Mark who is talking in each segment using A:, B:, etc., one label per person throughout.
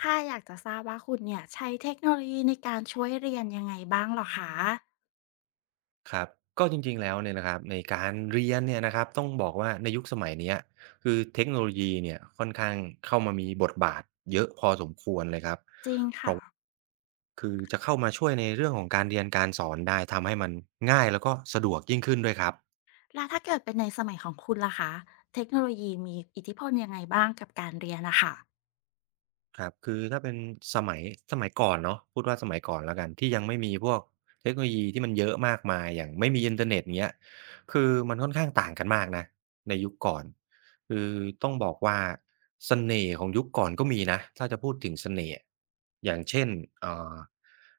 A: ค่ะอยากจะทราบว่าคุณเนี่ยใช้เทคโนโลยีในการช่วยเรียนยังไงบ้างเหรอคะ
B: ครับก็จริงๆแล้วเนี่ยนะครับในการเรียนเนี่ยนะครับต้องบอกว่าในยุคสมัยเนี้ยคือเทคโนโลยีเนี่ยค่อนข้างเข้ามามีบทบาทเยอะพอสมควรเลยครับ
A: จริงค่ะ
B: คือจะเข้ามาช่วยในเรื่องของการเรียนการสอนได้ทำให้มันง่ายแล้วก็สะดวกยิ่งขึ้นด้วยครับ
A: แล้วถ้าเกิดเป็นในสมัยของคุณล่ะคะเทคโนโลยีมีอิทธิพลยังไงบ้างกับการเรียนนะคะ
B: ครับคือถ้าเป็นสมัยสมัยก่อนเนาะพูดว่าสมัยก่อนแล้วกันที่ยังไม่มีพวกเทคโนโลยีที่มันเยอะมากมายอย่างไม่มีอินเทอร์เน็ตอย่างเงี้ยคือมันค่อนข้างต่างกันมากนะในยุคก่อนคือต้องบอกว่าเสน่ห์ของยุคก่อนก็มีนะถ้าจะพูดถึงเสน่ห์อย่างเช่นเอ่อ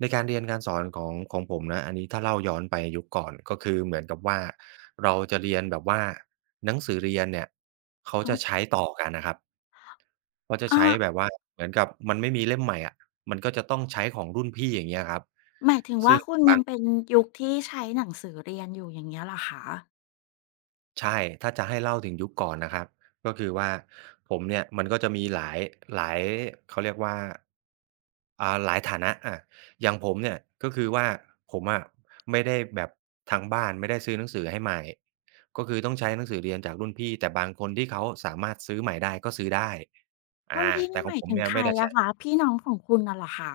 B: ในการเรียนการสอนของผมนะอันนี้ถ้าเล่าย้อนไปยุคก่อนก็คือเหมือนกับว่าเราจะเรียนแบบว่าหนังสือเรียนเนี่ยเขา
A: ฮะ
B: จะใช้ต่อกันน่ะครับ ก็จะ
A: อา
B: ใช้แบบว่าเหมือนกับมันไม่มีเล่มใหม่อะมันก็จะต้องใช้ของรุ่นพี่อย่างเงี้ยครับ
A: หมายถึง
B: ซึ่
A: ว่า
B: ง
A: คุณ
B: บา
A: ยั
B: ง
A: งเป็นยุคที่ใช้หนังสือเรียนอยู่อย่างเงี้ยเหรอคะ
B: ใช่ถ้าจะให้เล่าถึงยุคก่อนนะครับก็คือว่าผมเนี่ยมันก็จะมีหลายเขาเรียกว่าหลายฐานะอย่างผมเนี่ยก็คือว่าผมอะไม่ได้แบบทางบ้านไม่ได้ซื้อหนังสือให้ใหม่ก็คือต้องใช้หนังสือเรียนจากรุ่นพี่แต่บางคนที่เขาสามารถซื้อใหม่ได้ก็ซื้อได้
A: รุ่นพี่
B: แต่
A: นี่
B: ข
A: ห
B: อง
A: มาย
B: ผม
A: ถึง
B: เนี่ย
A: ใคร
B: ไม่ได้
A: อะคะ
B: ใช้
A: พี่น้องของคุณน่ะเหรอคะ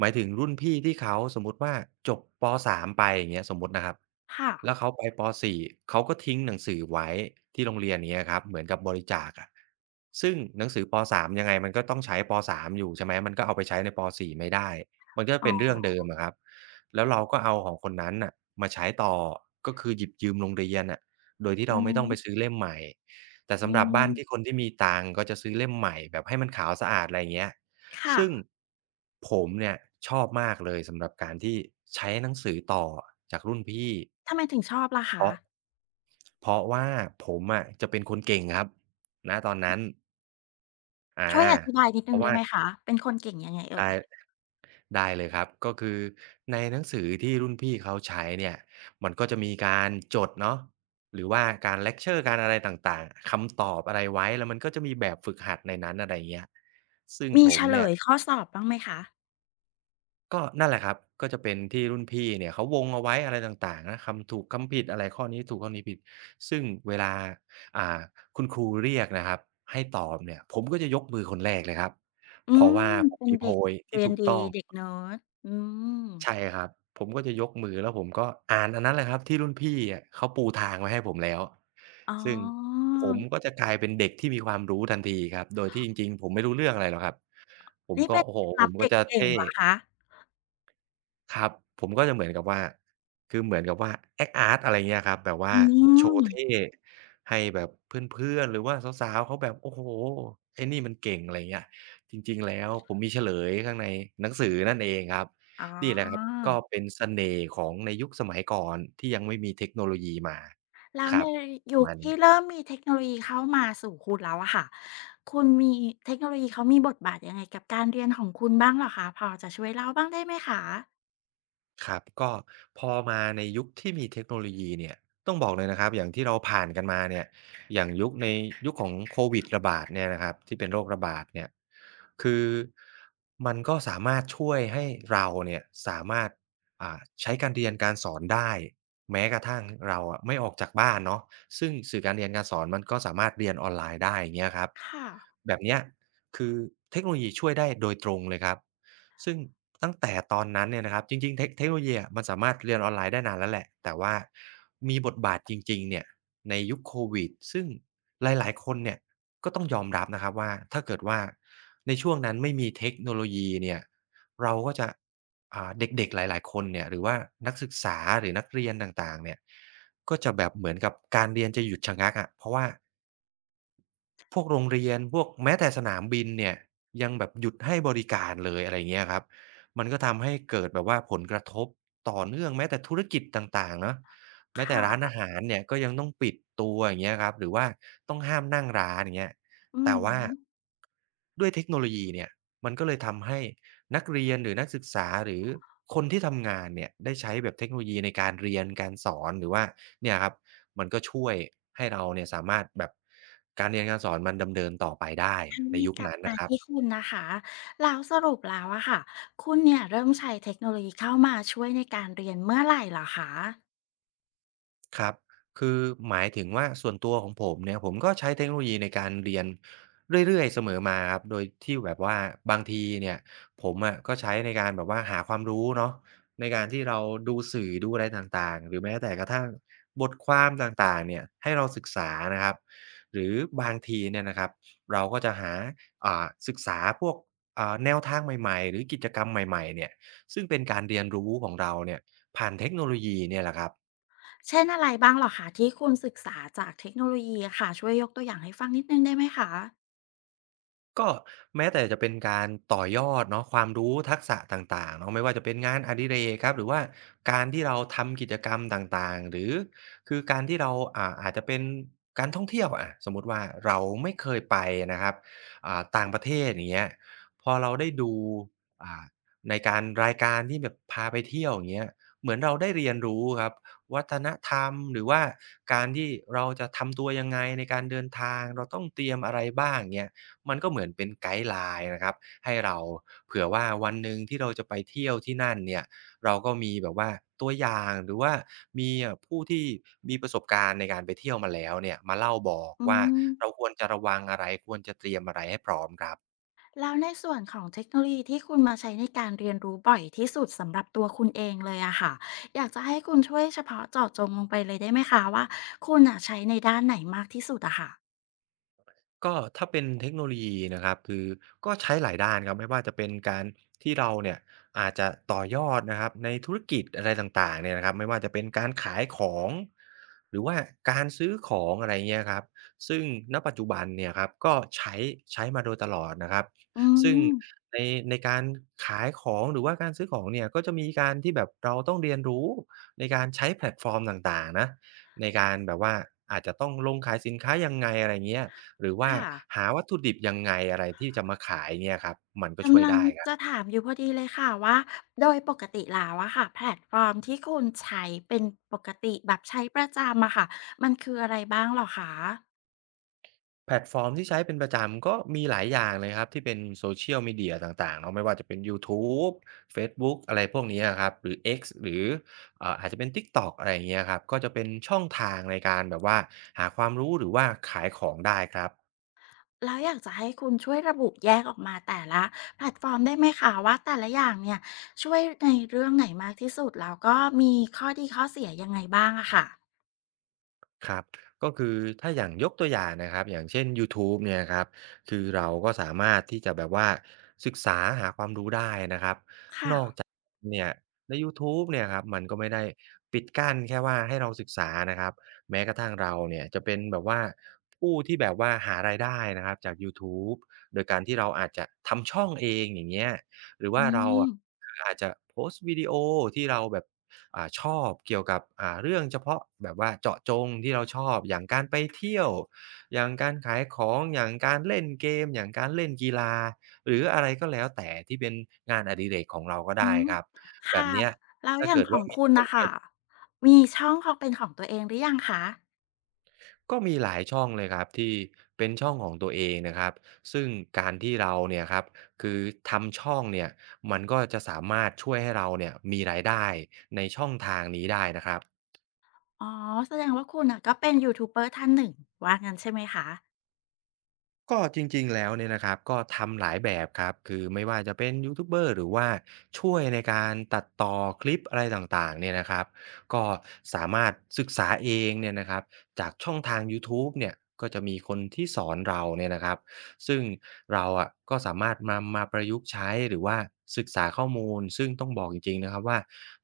B: หมายถึงรุ่นพี่ที่เขาสมมุติว่าจบปสามไปอย่างเงี้ยสมมุตินะครับ
A: ค่ะ
B: แล้วเขาไปปสี่เขาก็ทิ้งหนังสือไว้ที่โรงเรียนอย่างเงี้ยครับเหมือนกับบริจาคอะซึ่งหนังสือปสามยังไงมันก็ต้องใช้ปสามอยู่ใช่ไหมมันก็เอาไปใช้ในปสี่ไม่ได้มันก็
A: อ๋
B: เป็นเรื่อง
A: อ
B: เดิมอะครับแล้วเราก็เอาของคนนั้นน่ะมาใช้ต่อก็คือหยิบยืมโรงเรียนน่ะโดยที่
A: อื
B: เราไม่ต้องไปซื้อ
A: ม
B: เล่มใหม่แต่
A: อื
B: สำหรับบ้านที่คน
A: ม
B: ที่มีตังค์ก็จะซื้อเล่มใหม่แบบให้มันขาวสะอาดอะไรอย่างเงี้ย
A: ค่ะ
B: ซึ่งผมเนี่ยชอบมากเลยสำหรับการที่ใช้หนังสือต่อจากรุ่นพี่
A: ทำไมถึงชอบล่ะ
B: เพ
A: คะ
B: ราะเพราะว่าผมอะจะเป็นคนเก่งครับณตอนนั้นอา
A: ช่วยอธิบายนิด
B: เพ
A: นึง
B: ราะ
A: ได้
B: ว่า
A: ไหมคะเป็นคนเก่งยังไงเอ่ย
B: ได้ได้เลยครับก็คือในหนังสือที่รุ่นพี่เขาใช้เนี่ยมันก็จะมีการจดเนาะหรือว่าการเลกเชอร์การอะไรต่างๆคำตอบอะไรไว้แล้วมันก็จะมีแบบฝึกหัดในนั้นอะไรอย่างเงี้ยซึ่ง
A: มี
B: ผ
A: เฉ
B: ม
A: ล
B: เนี่ย
A: ยข้อสอบบ้างไหมคะ
B: ก็นั่นแหละครับก็จะเป็นที่รุ่นพี่เนี่ยเขาวงเอาไว้อะไรต่างๆนะคำถูกคำผิดอะไรข้อนี้ถูกข้อนี้ผิดซึ่งเวลาอ่าคุณครูเรียกนะครับให้ตอบเนี่ยผมก็จะยกมือคนแรกเลยครับ
A: อื
B: เพราะว่า
A: ม
B: ผม
A: เป็น
B: มีโพ
A: เด็ก
B: ยที่
A: เรียน
B: ถูก
A: ดี
B: ต้อง
A: เด็กเนิร์ดอืม
B: ใช่ครับผมก็จะยกมือแล้วผมก็อ่านอันนั้นแหละครับที่รุ่นพี่อะเขาปูทางไว้ให้ผมแล้ว
A: อ๋
B: ซึ่ง
A: อ
B: ผมก็จะกลายเป็นเด็กที่มีความรู้ทันทีครับโดยที่จริงๆผมไม่รู้เรื่องอะไรหรอกครับผม
A: นี่
B: ก็
A: เป็น
B: โอ้โฮ
A: เคล็ด
B: ผ
A: ลับ
B: มก็
A: เด็ก
B: จะ
A: เก่ง
B: เท่
A: เหรอคะ
B: ครับผมก็จะเหมือนกับว่าคือเหมือนกับว่า act art อะไรเงี้ยครับแบบว่า
A: อื
B: โชว์เท่
A: ม
B: ให้แบบเพื่อนๆหรือว่าสาวๆเขาแบบโอ้โฮไอ้นี่มันเก่งอะไรเงี้ยจริงๆแล้วผมมีเฉลยข้างในหนังสือนั่นเองครับ
A: อ๋อ
B: นี่แหละครับก็เป็นเสน่ห์ของในยุคสมัยก่อนที่ยังไม่มีเทคโนโลยีมา
A: แล้ว
B: ครั
A: ใน
B: บประ
A: ยุค
B: มาณนี้
A: ที่เริ่มมีเทคโนโลยีเข้ามาสู่คุณแล้วอะค่ะคุณมีเทคโนโลยีเขามีบทบาทยังไงกับการเรียนของคุณบ้างเหรอคะพอจะช่วยเล่าบ้างได้ไหมคะ
B: ครับก็พอมาในยุคที่มีเทคโนโลยีเนี่ยต้องบอกเลยนะครับอย่างที่เราผ่านกันมาเนี่ยอย่างยุคในยุคของโควิดระบาดเนี่ยนะครับที่เป็นโรคระบาดเนี่ยคือมันก็สามารถช่วยให้เราเนี่ยสามารถใช้การเรียนการสอนได้แม้กระทั่งเราอะไม่ออกจากบ้านเนาะซึ่งสื่อการเรียนการสอนมันก็สามารถเรียนออนไลน์ได้อย่างเงี้ยครับ
A: ค่ะ
B: แบบเนี้ยคือเทคโนโลยีช่วยได้โดยตรงเลยครับ ซึ่งตั้งแต่ตอนนั้นเนี่ยนะครับจริงๆเทคโนโลยีอะมันสามารถเรียนออนไลน์ได้นานแล้วแหละแต่ว่ามีบทบาทจริงๆเนี่ยในยุคโควิดซึ่งหลายๆคนเนี่ยก็ต้องยอมรับนะครับว่าถ้าเกิดว่าในช่วงนั้นไม่มีเทคโนโลยีเนี่ยเราก็จะเด็กๆหลายๆคนเนี่ยหรือว่านักศึกษาหรือนักเรียนต่างๆเนี่ยก็จะแบบเหมือนกับการเรียนจะหยุดชะงักอะเพราะว่า พวกโรงเรียนพวกแม้แต่สนามบินเนี่ยยังแบบหยุดให้บริการเลยอะไรอย่างเงี้ยครับมันก็ทำให้เกิดแบบว่าผลกระทบต่อเนื่องแม้แต่ธุรกิจต่างๆเนาะแม้แต่ร้าน
A: ค่ะ
B: อาหารเนี่ยก็ยังต้องปิดตัวอย่างเงี้ยครับหรือว่าต้องห้ามนั่งร้านอย่างเงี้ย
A: อื
B: แต่
A: อฮึ
B: ว่าด้วยเทคโนโลยีเนี่ยมันก็เลยทำให้ นักเรียนหรือนักศึกษาหรือคนที่ทำงานเนี่ยได้ใช้แบบเทคโนโลยีในการเรียนการสอนหรือว่าเนี่ยครับมันก็ช่วยให้เราเนี่ยสามารถแบบการเรียนการสอนมันดำเนินต่อไปได้
A: อัน
B: ใน
A: นี้
B: ยุค
A: กลับ
B: นั้น
A: มา
B: นะครั
A: ที่
B: บ
A: คุณนะคะแล้วสรุปแล้วอะค่ะคุณเนี่ยเริ่มใช้เทคโนโลยีเข้ามาช่วยในการเรียนเมื่อไหร่เหรอคะ
B: ครับคือหมายถึงว่าส่วนตัวของผมเนี่ยผมก็ใช้เทคโนโลยีในการเรียนเรื่อยๆเสมอมาครับโดยที่แบบว่าบางทีเนี่ยผมอะก็ใช้ในการแบบว่าหาความรู้เนาะในการที่เราดูสื่อดูอะไรต่างๆหรือแม้แต่กระทั่งบทความต่างๆเนี่ยให้เราศึกษานะครับหรือบางทีเนี่ยนะครับเราก็จะหาศึกษาพวกแนวทางใหม่ๆหรือกิจกรรมใหม่ๆเนี่ยซึ่งเป็นการเรียนรู้ของเราเนี่ยผ่านเทคโนโลยีเนี่ยแหละครับ
A: เช่นอะไรบ้างเหรอคะที่คุณศึกษาจากเทคโนโลยีอะค่ะช่วยยกตัวอย่างให้ฟังนิดนึงได้ไหมคะ
B: ก็แม้แต่จะเป็นการต่อยอดเนาะความรู้ทักษะต่างๆเนาะไม่ว่าจะเป็นงานอดิเรกครับหรือว่าการที่เราทำกิจกรรมต่างๆหรือคือการที่เราอาจจะเป็นการท่องเที่ยวอะสมมุติว่าเราไม่เคยไปนะครับต่างประเทศอย่างเงี้ยพอเราได้ดูอ่าในการรายการที่แบบพาไปเที่ยวอย่างเงี้ยเหมือนเราได้เรียนรู้ครับวัฒนธรรมหรือว่าการที่เราจะทำตัวยังไงในการเดินทางเราต้องเตรียมอะไรบ้างเงี้ย มันก็เหมือนเป็นไกด์ไลน์นะครับให้เราเผื่อว่าวันหนึ่งที่เราจะไปเที่ยวที่นั่นเนี่ยเราก็มีแบบว่าตัวอย่างหรือว่ามีผู้ที่มีประสบการณ์ในการไปเที่ยวมาแล้วเนี่ยมาเล่าบอก
A: อื
B: ว่าเรา
A: ม
B: ควรจะระวังอะไรควรจะเตรียมอะไรให้พร้อมครับ
A: แล้วในส่วนของเทคโนโลยีที่คุณมาใช้ในการเรียนรู้บ่อยที่สุดสำหรับตัวคุณเองเลยอะค่ะอยากจะให้คุณช่วยเฉพาะเจาะจงลงไปเลยได้ไหมคะว่าคุณน่ะใช้ในด้านไหนมากที่สุดอะค่ะ
B: ก็ถ้าเป็นเทคโนโลยีนะครับคือก็ใช้หลายด้านครับไม่ว่าจะเป็นการที่เราเนี่ยอาจจะต่อยอดนะครับในธุรกิจอะไรต่างๆเนี่ยนะครับไม่ว่าจะเป็นการขายของหรือว่าการซื้อของอะไรเงี้ยครับซึ่งณปัจจุบันเนี่ยครับก็ใช้มาโดยตลอดนะครับ
A: อื
B: ซึ่ง
A: ม
B: ในในการขายของหรือว่าการซื้อของเนี่ยก็จะมีการที่แบบเราต้องเรียนรู้ในการใช้แพลตฟอร์มต่างๆนะในการแบบว่าอาจจะต้องลงขายสินค้ายังไงอะไรเงี้ย หรือว่า
A: ค่ะ
B: หาวัตถุดิบยังไงอะไรที่จะมาขายเนี่ยครับมันก็ช่วย
A: กำลัง
B: ได้ครั
A: จะ
B: บ
A: ถามอยู่พอดีเลยค่ะว่าโดยปกติแล้วอะค่ะแพลตฟอร์มที่คุณใช้เป็นปกติแบบใช้ประจำอะค่ะมันคืออะไรบ้างเหรอคะ
B: แพลตฟอร์มที่ใช้เป็นประจำก็มีหลายอย่างเลยครับที่เป็น Social Media ต่างๆเนาะไม่ว่าจะเป็นยูทูบเฟซบุ๊กอะไรพวกนี้ครับหรือ X หรืออาจจะเป็น TikTok อะไรอย่างเงี้ยครับก็จะเป็นช่องทางในการแบบว่าหาความรู้หรือว่าขายของได้ครับ
A: แล้วอยากจะให้คุณช่วยระบุแยกออกมาแต่ละแพลตฟอร์มได้ไหมคะว่าแต่ละอย่างเนี่ยช่วยในเรื่องไหนมากที่สุดแล้วก็มีข้อดีข้อเสียยังไงบ้างอะค่ะ
B: ครับก็คือถ้าอย่างยกตัวอย่างนะครับอย่างเช่นยูทูบเนี่ยครับคือเราก็สามารถที่จะแบบว่าศึกษาหาความรู้ได้นะครับ
A: ค่ะ
B: เนี่ยในยูทูบเนี่ยครับมันก็ไม่ได้ปิดกั้นแค่ว่าให้เราศึกษานะครับแม้กระทั่งเราเนี่ยจะเป็นแบบว่าผู้ที่แบบว่าหารายได้นะครับจากยูทูบโดยการที่เราอาจจะทำช่องเองอย่างเงี้ยหรือ
A: อื
B: ว่าเรา
A: ม
B: อะคืออาจจะโพสต์วิดีโอที่เราแบบชอบเกี่ยวกับเรื่องเฉพาะแบบว่าเจาะจงที่เราชอบอย่างการไปเที่ยวอย่างการขายของอย่างการเล่นเกมอย่างการเล่นกีฬาหรืออะไรก็แล้วแต่ที่เป็นงานอดิเรกของเราก็
A: อื
B: ได้
A: ม
B: ครับ แบบ
A: ค่ะ
B: เนี้ย
A: แล้ว
B: ถ้า
A: อย่าง
B: เกิด
A: ขอ
B: ว่า
A: ง
B: มี
A: คุณ
B: ค
A: น่ะ
B: น
A: ค่ะมีช่องของเป็นของตัวเองหรือยังคะ
B: ก็มีหลายช่องเลยครับที่เป็นช่องของตัวเองนะครับซึ่งการที่เราเนี่ยครับคือทำช่องเนี่ยมันก็จะสามารถช่วยให้เราเนี่ยมีรายได้ในช่องทางนี้ได้นะครับ
A: อ๋อแสดงว่าคุณน่ะก็เป็นยูทูบเบอร์ท่านหนึ่งว่างั้นใช่ไหมคะ
B: ก็จริงๆ แล้วเนี่ยนะครับก็ทำหลายแบบครับคือไม่ว่าจะเป็นยูทูบเบอร์หรือว่าช่วยในการตัดต่อคลิปอะไรต่างๆเนี่ยนะครับก็สามารถศึกษาเองเนี่ยนะครับจากช่องทางยูทูบเนี่ยก็จะมีคนที่สอนเราเนี่ยนะครับซึ่งเราอะก็สามารถนำมาประยุกต์ใช้หรือว่าศึกษาข้อมูลซึ่งต้องบอกจริงๆนะครับว่า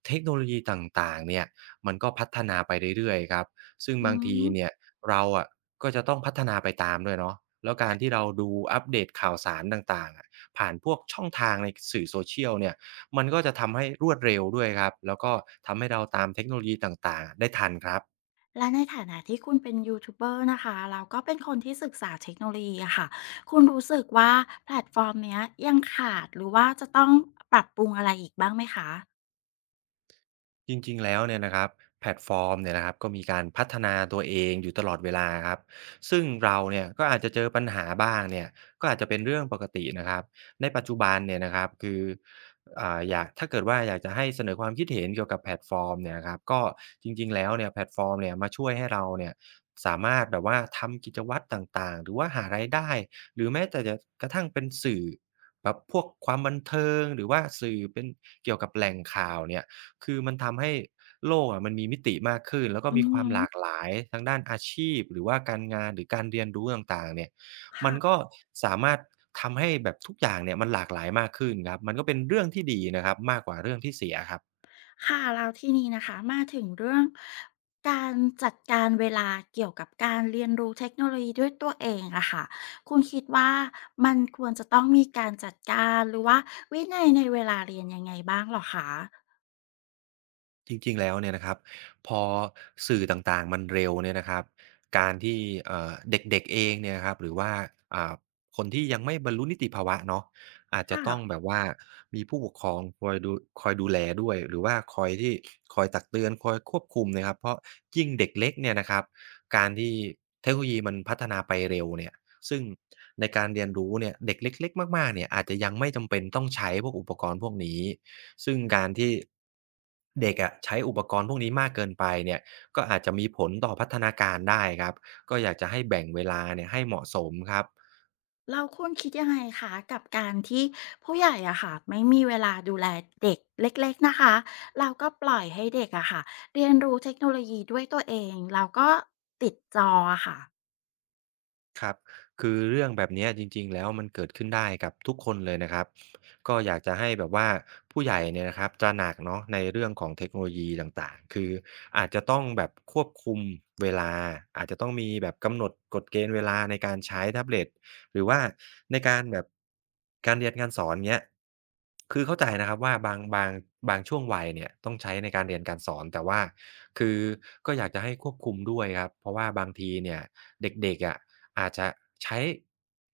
B: เทคโนโลยีต่างๆเนี่ยมันก็พัฒนาไปเรื่อยๆครับซึ่ง
A: อื
B: บางที
A: ม
B: เนี่ย เราอะก็จะต้องพัฒนาไปตามด้วยเนาะแล้วการที่เราดูอัปเดตข่าวสารต่างๆอะผ่านพวกช่องทางในสื่อ Social เนี่ยมันก็จะทำให้รวดเร็วด้วยครับแล้วก็ทำให้เราตามเทคโนโลยีต่างๆอะได้ทันครับ
A: และในฐานะที่คุณเป็นยูทูบเบอร์นะคะแล้วก็เป็นคนที่ศึกษาเทคโนโลยีอะค่ะคุณรู้สึกว่าแพลตฟอร์มเนี้ยยังขาดหรือว่าจะต้องปรับปรุงอะไรอีกบ้างไหมคะ
B: จริงๆแล้วเนี่ยนะครับแพลตฟอร์มเนี่ยนะครับก็มีการพัฒนาตัวเองอยู่ตลอดเวลาครับซึ่งเราเนี่ยก็อาจจะเจอปัญหาบ้างเนี่ยก็อาจจะเป็นเรื่องปกตินะครับในปัจจุบันเนี่ยนะครับคืออยากถ้าเกิดว่าอยากจะให้เสนอความคิดเห็นเกี่ยวกับแพลตฟอร์มเนี่ยนะครับก็จริงๆแล้วเนี่ยแพลตฟอร์มเนี่ยมาช่วยให้เราเนี่ยสามารถแบบว่าทำกิจวัตรต่างๆหรือว่าหารายได้หรือแม้แต่จะกระทั่งเป็นสื่อแบบพวกความบันเทิงหรือว่าสื่อเป็นเกี่ยวกับแหล่งข่าวเนี่ย คือมันทำให้โลกอะมันมีมิติมากขึ้นแล้วก็
A: อือ
B: มีค
A: ฮึ
B: วามหลากหลายทางด้านอาชีพหรือว่าการงานหรือการเรียนรู้ต่างๆเนี่ยมันก็
A: ค่ะ
B: สามารถทำให้แบบทุกอย่างเนี่ยมันหลากหลายมากขึ้นครับมันก็เป็นเรื่องที่ดีนะครับมากกว่าเรื่องที่เสียครับ
A: ค่ะแล้วที่นี้นะคะมาถึงเรื่องการจัดการเวลาเกี่ยวกับการเรียนรู้เทคโนโลยีด้วยตัวเองอะค่ะคุณคิดว่ามันควรจะต้องมีการจัดการหรือว่าวินัยในเวลาเรียนยังไงบ้างเหรอคะ
B: จริงๆแล้วเนี่ยนะครับพอสื่อต่างๆมันเร็วเนี่ยนะครับการที่เด็กๆเองเนี่ยนะครับหรือว่าอ่าคนที่ยังไม่บรรลุนิติภาวะเนาะอาจจะต้อ
A: ค่ะ
B: งแบบว่ามีผู้ปกครองคอยดูคอยดูแลด้วยหรือว่าคอยที่คอยตักเตือนคอยควบคุมนะครับเพราะยิ่งเด็กเล็กเนี่ยนะครับการที่เทคโนโลยีมันพัฒนาไปเร็วเนี่ยซึ่งในการเรียนรู้เนี่ยเด็กเล็กๆมากๆเนี่ยอาจจะยังไม่จำเป็นต้องใช้พวกอุปกรณ์พวกนี้ ซึ่งการที่เด็กอะใช้อุปกรณ์พวกนี้มากเกินไปเนี่ยก็อาจจะมีผลต่อพัฒนาการได้ครับก็อยากจะให้แบ่งเวลาเนี่ยให้เหมาะสมครับ
A: เราคุณคิดยังไงคะกับการที่ผู้ใหญ่อะค่ะไม่มีเวลาดูแลเด็กเล็กๆนะคะเราก็ปล่อยให้เด็กอะค่ะเรียนรู้เทคโนโลยีด้วยตัวเองเราก็ติดจออะค่ะ
B: ครับคือเรื่องแบบเนี้ยจริงๆแล้วมันเกิดขึ้นได้กับทุกคนเลยนะครับก็อยากจะให้แบบว่าผู้ใหญ่เนี่ยนะครับตระหนักเนาะในเรื่องของเทคโนโลยีต่างๆคืออาจจะต้องแบบควบคุมเวลาอาจจะต้องมีแบบกำหนดกฎเกณฑ์เวลาในการใช้แท็บเล็ตหรือว่าในการแบบการเรียนการสอนเงี้ยคือเข้าใจนะครับว่าบางช่วงวัยเนี่ยต้องใช้ในการเรียนการสอนแต่ว่าคือก็อยากจะให้ควบคุมด้วยครับเพราะว่าบางทีเนี่ยเด็กๆอะ อาจจะใช้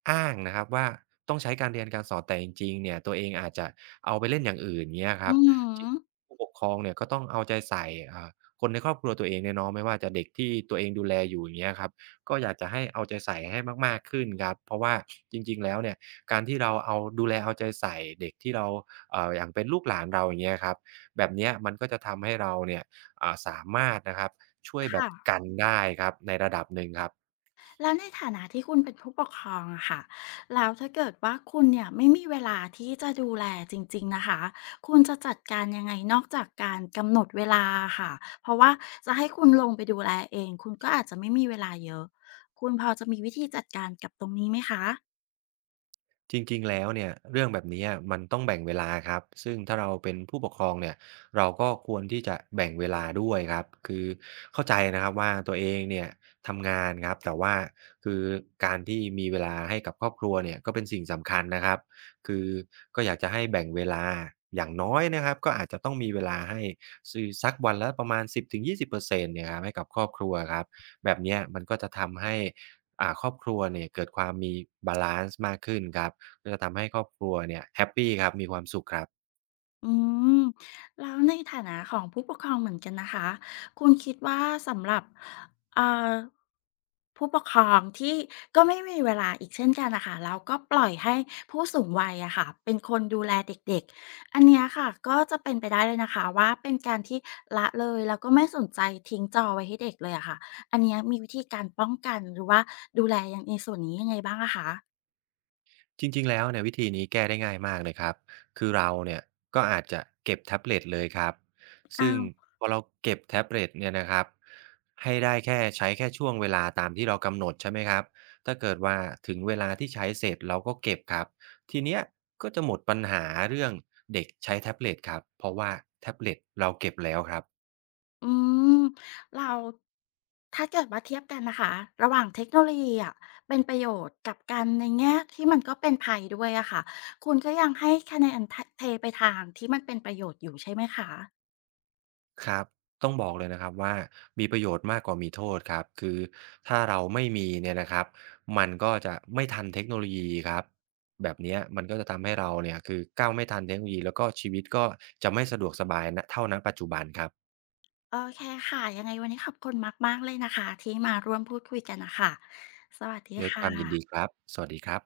B: อ้างนะครับว่าต้องใช้การเรียนการสอนแต่จริงๆเนี่ยตัวเองอาจจะเอาไปเล่นอย่างอื่นเงี้ยค
A: อื
B: รับจริง
A: ม
B: ผู้ปกครองเนี่ยก็ต้องเอาใจใส่อ่าคนในครอบครัวตัวเองเนี่ยเนาะไม่ว่าจะเด็กที่ตัวเองดูแลอยู่อย่างเงี้ยครับก็อยากจะให้เอาใจใส่ให้มากๆขึ้นครับเพราะว่าจริงๆแล้วเนี่ยการที่เราเอาดูแลเอาใจใส่เด็กที่เราอย่างเป็นลูกหลานเราอย่างเงี้ยครับแบบเนี้ยมันก็จะทำให้เราเนี่ยสามารถนะครับช่วยแบบ
A: ค่ะ
B: กันได้ครับในระดับหนึ่งครับ
A: แล้วในฐานะที่คุณเป็นผู้ปกครองอะค่ะ แล้วถ้าเกิดว่าคุณเนี่ยไม่มีเวลาที่จะดูแลจริงๆนะคะ คุณจะจัดการยังไงนอกจากการกำหนดเวลาค่ะ เพราะว่าจะให้คุณลงไปดูแลเอง คุณก็อาจจะไม่มีเวลาเยอะ คุณพอจะมีวิธีจัดการกับตรงนี้ไหมคะ
B: จริงๆแล้วเนี่ยเรื่องแบบนี้อะมันต้องแบ่งเวลาครับซึ่งถ้าเราเป็นผู้ปกครองเนี่ยเราก็ควรที่จะแบ่งเวลาด้วยครับคือเข้าใจนะครับว่าตัวเองเนี่ยทำงานครับแต่ว่าคือการที่มีเวลาให้กับครอบครัวเนี่ยก็เป็นสิ่งสำคัญนะครับคือก็อยากจะให้แบ่งเวลาอย่างน้อยนะครับก็อาจจะต้องมีเวลาให้สื่อสักวันละประมาณ10-20%เปอร์เซ็นต์เนี่ยครับให้กับครอบครัวครับแบบเนี้ยมันก็จะทำให้ครอบครัวเนี่ยเกิดความมีบาลันซ์มากขึ้นครับ ก็จะทำให้ครอบครัวเนี่ยแฮปปีครับมีความสุขครับ
A: อืมแล้วในฐานะของผู้ปกครองเหมือนกันนะคะคุณคิดว่าสำหรับเอ่อผู้ปกครองที่ก็ไม่มีเวลาอีกเช่นกันนะคะแล้วก็ปล่อยให้ผู้สูงวัยอะค่ะเป็นคนดูแลเด็กๆอันเนี้ยค่ะก็จะเป็นไปได้เลยนะคะว่าเป็นการที่ละเลยแล้วก็ไม่สนใจทิ้งจอไว้ให้เด็กเลยอะค่ะอันเนี้ยมีวิธีการป้องกันหรือว่าดูแลอยังในส่วนนี้ยังไงบ้างอะคะ
B: จริงๆแล้วเนี่ยวิธีนี้แก้ได้ง่ายมากเลยครับคือเราเนี่ยก็อาจจะเก็บแท็บเล็ตเลยครับ
A: อ้า
B: ซึ่ง
A: ว
B: พอเราเก็บแท็บเล็ตเนี่ยนะครับให้ได้แค่ใช้แค่ช่วงเวลาตามที่เรากำหนดใช่ไหมครับถ้าเกิดว่าถึงเวลาที่ใช้เสร็จเราก็เก็บครับทีเนี้ยก็จะหมดปัญหาเรื่องเด็กใช้แท็บเล็ตครับเพราะว่าแท็บเล็ตเราเก็บแล้วครับ
A: อืมเราถ้าเกิดว่าเทียบกันนะคะระหว่างเทคโนโลยีอะเป็นประโยชน์กับการในแง่ที่มันก็เป็นภัยด้วยอะค่ะคุณก็ยังให้คะแนนทะเทไปทางที่มันเป็นประโยชน์อยู่ใช่ไหมคะ
B: ครับต้องบอกเลยนะครับว่ามีประโยชน์มากกว่ามีโทษครับคือถ้าเราไม่มีเนี่ยนะครับมันก็จะไม่ทันเทคโนโลยีครับแบบเนี้ยมันก็จะทำให้เราเนี่ยคือก้าวไม่ทันเทคโนโลยีแล้วก็ชีวิตก็จะไม่สะดวกสบายณเท่าณปัจจุบันครับ
A: โอเคค่ะยังไงวันนี้ขอบคุณมากๆเลยนะคะที่มาร่วมพูดคุยกันน่ะค่ะสวัสดี
B: ด้วยค
A: ค่
B: วามยินดีค
A: ะ
B: รับสวัสดีครับ